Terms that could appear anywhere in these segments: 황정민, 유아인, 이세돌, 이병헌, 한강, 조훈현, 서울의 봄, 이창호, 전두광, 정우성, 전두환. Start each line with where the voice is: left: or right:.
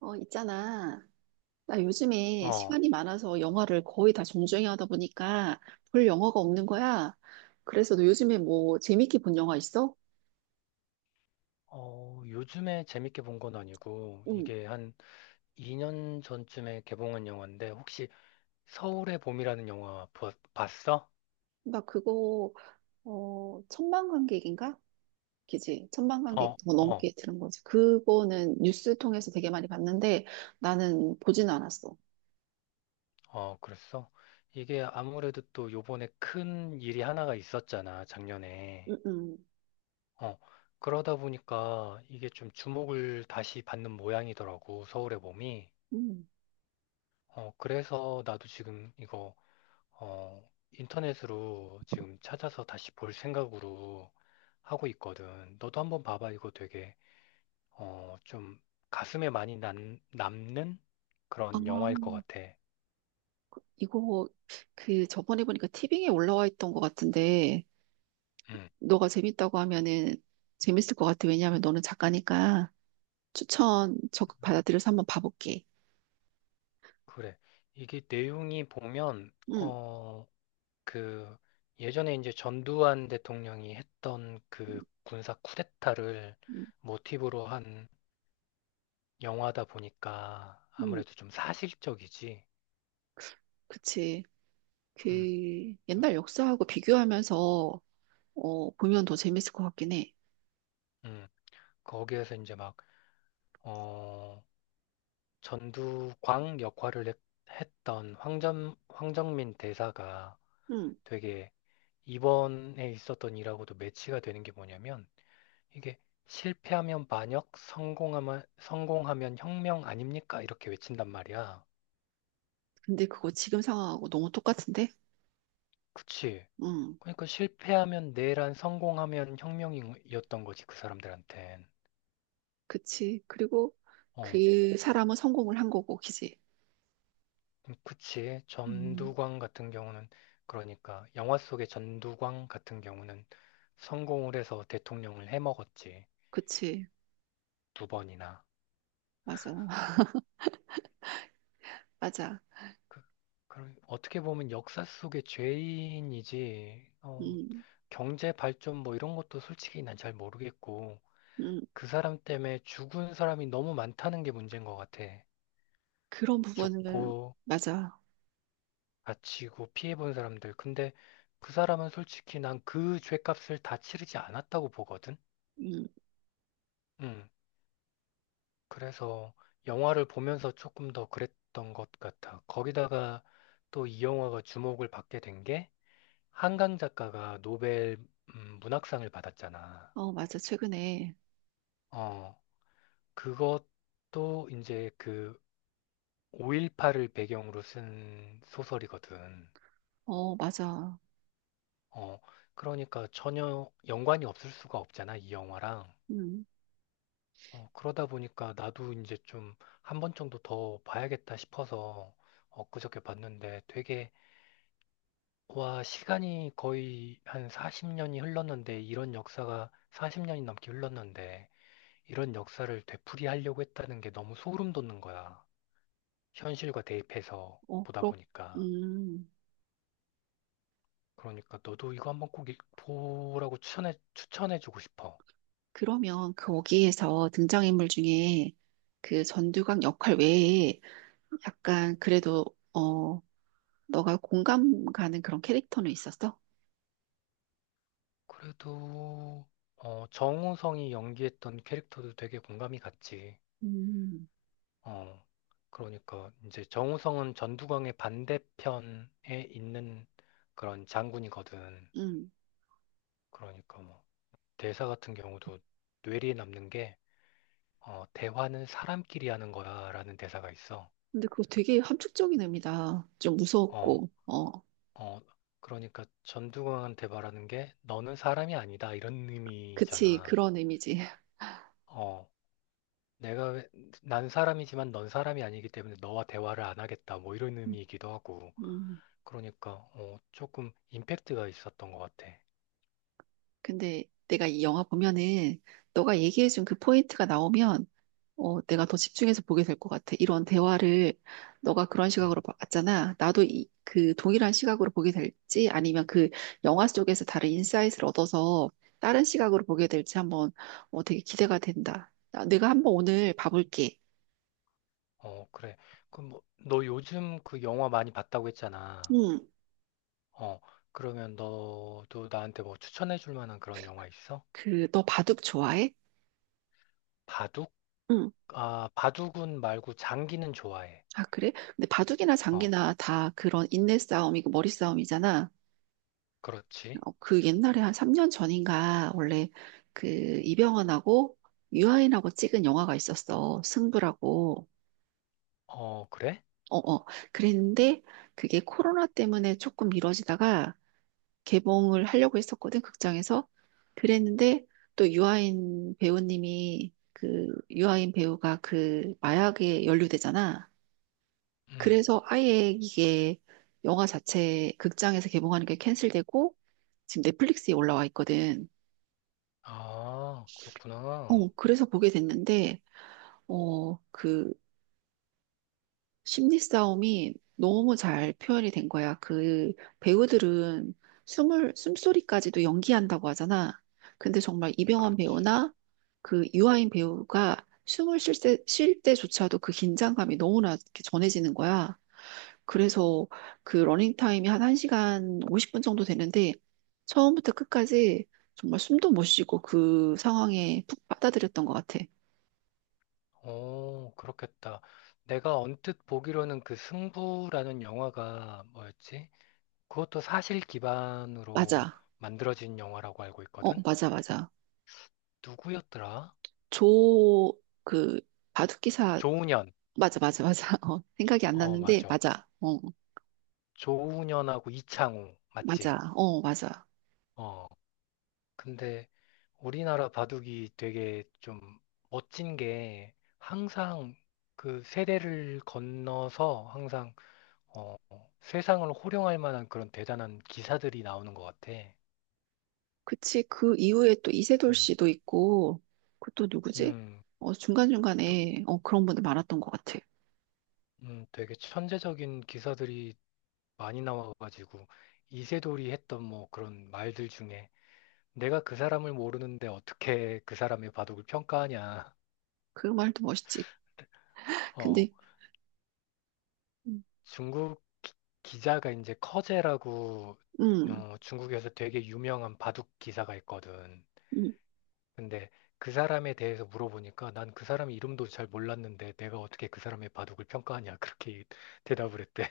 right: 있잖아. 나 요즘에
left: 어,
right: 시간이 많아서 영화를 거의 다 정주행 하다 보니까 볼 영화가 없는 거야. 그래서 너 요즘에 뭐 재밌게 본 영화 있어?
left: 요즘에 재밌게 본 건 아니고,
right: 응.
left: 이게 한 2년 전쯤에 개봉한 영화인데, 혹시 서울의 봄이라는 영화 봤어?
right: 나 그거, 천만관객인가? 그지? 천만관객
left: 어,
right: 더
left: 어,
right: 넘게 들은 거지. 그거는 뉴스 통해서 되게 많이 봤는데 나는 보진 않았어.
left: 어, 그랬어? 이게 아무래도 또 요번에 큰 일이 하나가 있었잖아, 작년에.
right: 응, 응,
left: 어, 그러다 보니까 이게 좀 주목을 다시 받는 모양이더라고, 서울의 봄이.
right: 응.
left: 어, 그래서 나도 지금 이거, 어, 인터넷으로 지금 찾아서 다시 볼 생각으로 하고 있거든. 너도 한번 봐봐. 이거 되게 좀 가슴에 많이 남는
right: 아,
left: 그런 영화일 것 같아.
right: 이거 그 저번에 보니까 티빙에 올라와 있던 것 같은데
left: 음.
right: 너가 재밌다고 하면은 재밌을 것 같아. 왜냐하면 너는 작가니까 추천 적극 받아들여서 한번 봐볼게.
left: 그래. 이게 내용이 보면,
right: 응,
left: 그, 예전에 이제 전두환 대통령이 했던
right: 응,
left: 그 군사 쿠데타를
right: 응,
left: 모티브로 한 영화다 보니까
right: 응.
left: 아무래도 좀 사실적이지.
right: 그치. 그
left: 음,
right: 옛날 역사하고 비교하면서 보면 더 재밌을 것 같긴 해.
left: 음. 거기에서 이제 막, 어, 전두광 역할을 했, 던 황정민 대사가
right: 응.
left: 되게 이번에 있었던 일하고도 매치가 되는 게 뭐냐면 이게 실패하면 반역, 성공하면 혁명 아닙니까? 이렇게 외친단 말이야.
right: 근데 그거 지금 상황하고 너무 똑같은데?
left: 그치?
right: 응,
left: 그러니까 실패하면 내란, 성공하면 혁명이었던 거지, 그 사람들한텐.
right: 그치. 그리고
left: 어.
right: 그 사람은 성공을 한 거고, 그지?
left: 그치.
right: 음,
left: 전두광 같은 경우는 그러니까 영화 속의 전두광 같은 경우는 성공을 해서 대통령을 해먹었지.
right: 그치.
left: 두 번이나.
right: 맞아. 맞아.
left: 그, 그 어떻게 보면 역사 속의 죄인이지. 어,
right: 음,
left: 경제 발전 뭐 이런 것도 솔직히 난 잘 모르겠고
right: 음.
left: 그 사람 때문에 죽은 사람이 너무 많다는 게 문제인 것 같아.
right: 그런 부분을,
left: 죽고
right: 맞아.
left: 다치고 피해본 사람들. 근데 그 사람은 솔직히 난 그 죄값을 다 치르지 않았다고 보거든.
right: 음,
left: 음. 그래서 영화를 보면서 조금 더 그랬던 것 같아. 거기다가 또 이 영화가 주목을 받게 된 게 한강 작가가 노벨 문학상을 받았잖아.
right: 어, 맞아. 최근에.
left: 어, 그것도 이제 그 5.18을 배경으로 쓴 소설이거든.
right: 어, 맞아.
left: 어, 그러니까 전혀 연관이 없을 수가 없잖아, 이 영화랑.
right: 음,
left: 어, 그러다 보니까 나도 이제 좀 한 번 정도 더 봐야겠다 싶어서 엊그저께 봤는데 되게 와, 시간이 거의 한 40년이 흘렀는데, 이런 역사가 40년이 넘게 흘렀는데, 이런 역사를 되풀이하려고 했다는 게 너무 소름 돋는 거야. 현실과 대입해서
right: 어,
left: 보다 보니까.
right: 음,
left: 그러니까 너도 이거 한번 꼭 보라고 추천해주고 싶어.
right: 그러면 거기에서 등장인물 중에 그 전두광 역할 외에 약간 그래도, 어, 너가 공감 가는 그런 캐릭터는 있었어?
left: 그래도, 어, 정우성이 연기했던 캐릭터도 되게 공감이 갔지.
right: 음,
left: 어, 그러니까 이제 정우성은 전두광의 반대편에 있는 그런 장군이거든.
right: 음.
left: 그러니까 뭐 대사 같은 경우도 뇌리에 남는 게 대화는 사람끼리 하는 거야라는 대사가 있어.
right: 근데 그거 되게 함축적인 의미다. 좀
left: 어,
right: 무서웠고, 어,
left: 어, 그러니까 전두광한테 말하는 게 너는 사람이 아니다 이런
right: 그치,
left: 의미잖아.
right: 그런 의미지.
left: 어, 내가 난 사람이지만 넌 사람이 아니기 때문에 너와 대화를 안 하겠다 뭐 이런 의미이기도 하고.
right: 음,
left: 그러니까 어, 조금 임팩트가 있었던 것 같아.
right: 근데 내가 이 영화 보면은 너가 얘기해준 그 포인트가 나오면 내가 더 집중해서 보게 될 것 같아. 이런 대화를 너가 그런
left: 응.
right: 시각으로 봤잖아. 나도 그 동일한 시각으로 보게 될지 아니면 그 영화 속에서 다른 인사이트를 얻어서 다른 시각으로 보게 될지 한번 되게 기대가 된다. 내가 한번 오늘 봐볼게.
left: 어, 그래. 그럼 뭐, 너 요즘 그 영화 많이 봤다고 했잖아.
right: 응,
left: 어, 그러면 너도 나한테 뭐 추천해 줄 만한 그런 영화 있어?
right: 너 바둑 좋아해?
left: 바둑?
right: 응.
left: 아, 바둑은 말고 장기는 좋아해.
right: 아, 그래? 근데 바둑이나
left: 어,
right: 장기나 다 그런 인내 싸움이고 머리 싸움이잖아.
left: 그렇지.
right: 그 옛날에 한 3년 전인가 원래 그 이병헌하고 유아인하고 찍은 영화가 있었어. 승부라고.
left: 어, 그래?
right: 어, 어. 그랬는데 그게 코로나 때문에 조금 미뤄지다가 개봉을 하려고 했었거든, 극장에서. 그랬는데 또 유아인 배우가 그 마약에 연루되잖아.
left: 음.
right: 그래서 아예 이게 영화 자체 극장에서 개봉하는 게 캔슬되고 지금 넷플릭스에 올라와 있거든.
left: 아, 그렇구나.
right: 그래서 보게 됐는데, 그 심리 싸움이 너무 잘 표현이 된 거야. 그 배우들은 숨소리까지도 연기한다고 하잖아. 근데 정말 이병헌
left: 그렇지.
right: 배우나 그 유아인 배우가 숨을 쉴 때조차도 그 긴장감이 너무나 이렇게 전해지는 거야. 그래서 그 러닝타임이 한 1시간 50분 정도 되는데, 처음부터 끝까지 정말 숨도 못 쉬고 그 상황에 푹 빠져들였던 것 같아.
left: 오, 그렇겠다. 내가 언뜻 보기로는 그 승부라는 영화가 뭐였지? 그것도 사실 기반으로
right: 맞아.
left: 만들어진 영화라고 알고 있거든?
right: 맞아, 맞아.
left: 누구였더라?
right: 조, 그, 바둑기사,
left: 조훈현.
right: 맞아, 맞아, 맞아. 생각이 안
left: 어,
right: 났는데,
left: 맞아.
right: 맞아. 어,
left: 조훈현하고 이창호. 맞지?
right: 맞아. 어, 맞아.
left: 어. 근데 우리나라 바둑이 되게 좀 멋진 게 항상 그 세대를 건너서 항상 어, 세상을 호령할 만한 그런 대단한 기사들이 나오는 것 같아.
right: 그치. 그 이후에 또 이세돌
left: 음,
right: 씨도 있고, 그 또 누구지?
left: 음, 또,
right: 중간중간에, 그런 분들 많았던 것 같아.
left: 되게 천재적인 기사들이 많이 나와가지고 이세돌이 했던 뭐 그런 말들 중에 내가 그 사람을 모르는데 어떻게 그 사람의 바둑을 평가하냐.
right: 그 말도 멋있지. 근데, 음,
left: 중국 기자가 이제 커제라고
right: 음,
left: 어, 중국에서 되게 유명한 바둑 기사가 있거든.
right: 음.
left: 근데 그 사람에 대해서 물어보니까 난 그 사람 이름도 잘 몰랐는데 내가 어떻게 그 사람의 바둑을 평가하냐 그렇게 대답을 했대.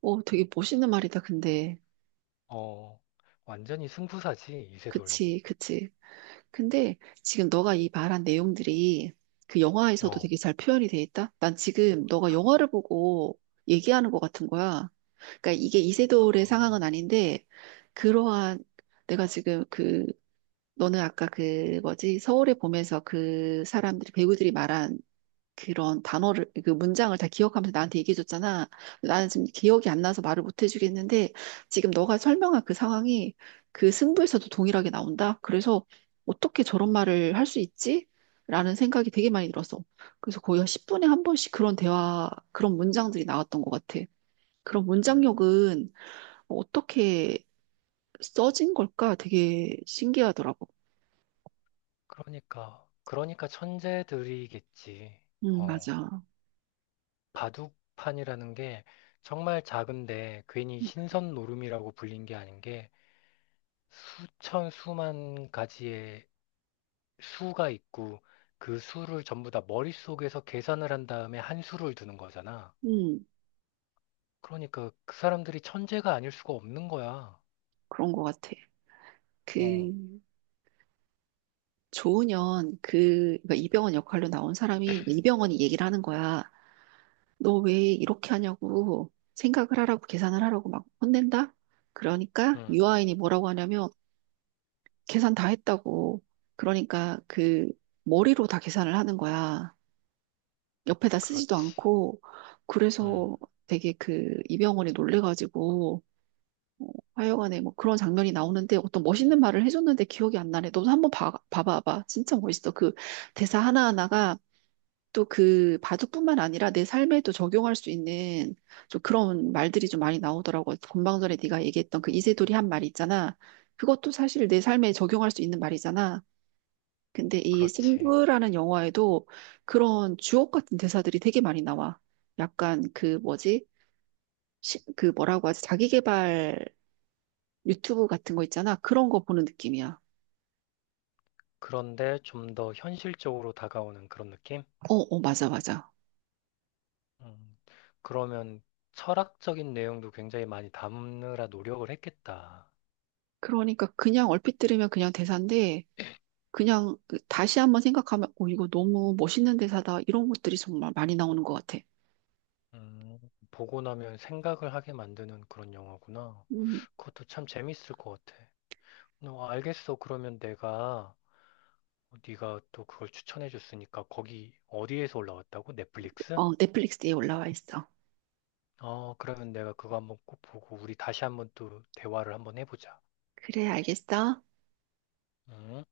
right: 되게 멋있는 말이다, 근데.
left: 어, 완전히 승부사지 이세돌.
right: 그치, 그치. 근데 지금 너가 이 말한 내용들이 그 영화에서도
left: 어,
right: 되게 잘 표현이 돼 있다? 난 지금 너가 영화를 보고 얘기하는 것 같은 거야. 그러니까 이게 이세돌의
left: 아,
right: 상황은 아닌데, 그러한, 내가 지금 너는 아까 그 뭐지, 서울의 봄에서 배우들이 말한 그 문장을 다 기억하면서 나한테 얘기해줬잖아. 나는 지금 기억이 안 나서 말을 못 해주겠는데, 지금 너가 설명한 그 상황이 그 승부에서도 동일하게 나온다? 그래서 어떻게 저런 말을 할 수 있지? 라는 생각이 되게 많이 들었어. 그래서 거의 한 10분에 한 번씩 그런 대화, 그런 문장들이 나왔던 것 같아. 그런
left: 음,
right: 문장력은 어떻게 써진 걸까? 되게 신기하더라고.
left: 그러니까 천재들이겠지. 어,
right: 맞아.
left: 바둑판이라는 게 정말 작은데 괜히 신선 노름이라고 불린 게 아닌 게 수천 수만 가지의 수가 있고 그 수를 전부 다 머릿속에서 계산을 한 다음에 한 수를 두는 거잖아.
right: 음,
left: 그러니까 그 사람들이 천재가 아닐 수가 없는 거야.
right: 그런 것 같아.
left: 어,
right: 그, 조은현 그러니까 이병헌 역할로 나온 사람이 그 이병헌이 얘기를 하는 거야. 너 왜 이렇게 하냐고 생각을 하라고 계산을 하라고 막 혼낸다. 그러니까
left: 음,
right: 유아인이 뭐라고 하냐면 계산 다 했다고. 그러니까 그 머리로 다 계산을 하는 거야. 옆에다 쓰지도
left: 그렇지.
right: 않고
left: 음,
right: 그래서 되게 그 이병헌이 놀래가지고 어, 하여간에 뭐 그런 장면이 나오는데 어떤 멋있는 말을 해줬는데 기억이 안 나네. 너도 한번 봐봐봐. 진짜 멋있어. 그 대사 하나하나가 또 그 바둑뿐만 아니라 내 삶에도 적용할 수 있는 좀 그런 말들이 좀 많이 나오더라고. 본방 전에 네가 얘기했던 그
left: 어,
right: 이세돌이 한 말 있잖아. 그것도 사실 내 삶에 적용할 수 있는 말이잖아. 근데 이
left: 그렇지.
right: 승부라는 영화에도 그런 주옥 같은 대사들이 되게 많이 나와. 약간 그 뭐지? 그 뭐라고 하지? 자기계발 유튜브 같은 거 있잖아. 그런 거 보는 느낌이야.
left: 그런데 좀 더 현실적으로 다가오는 그런 느낌?
right: 어, 어, 맞아, 맞아.
left: 음, 그러면 철학적인 내용도 굉장히 많이 담느라 노력을 했겠다.
right: 그러니까 그냥 얼핏 들으면 그냥 대사인데 그냥 다시 한번 생각하면, 오, 이거 너무 멋있는 대사다. 이런 것들이 정말 많이 나오는 것 같아.
left: 음, 보고 나면 생각을 하게 만드는 그런 영화구나.
right: 음,
left: 그것도 참 재밌을 것 같아. 너 알겠어. 그러면 내가 어, 네가 또 그걸 추천해 줬으니까 거기 어디에서 올라왔다고? 넷플릭스?
right: 어, 넷플릭스에 올라와 있어.
left: 어, 그러면 내가 그거 한번 꼭 보고 우리 다시 한번 또 대화를 한번 해보자.
right: 그래, 알겠어.
left: 음.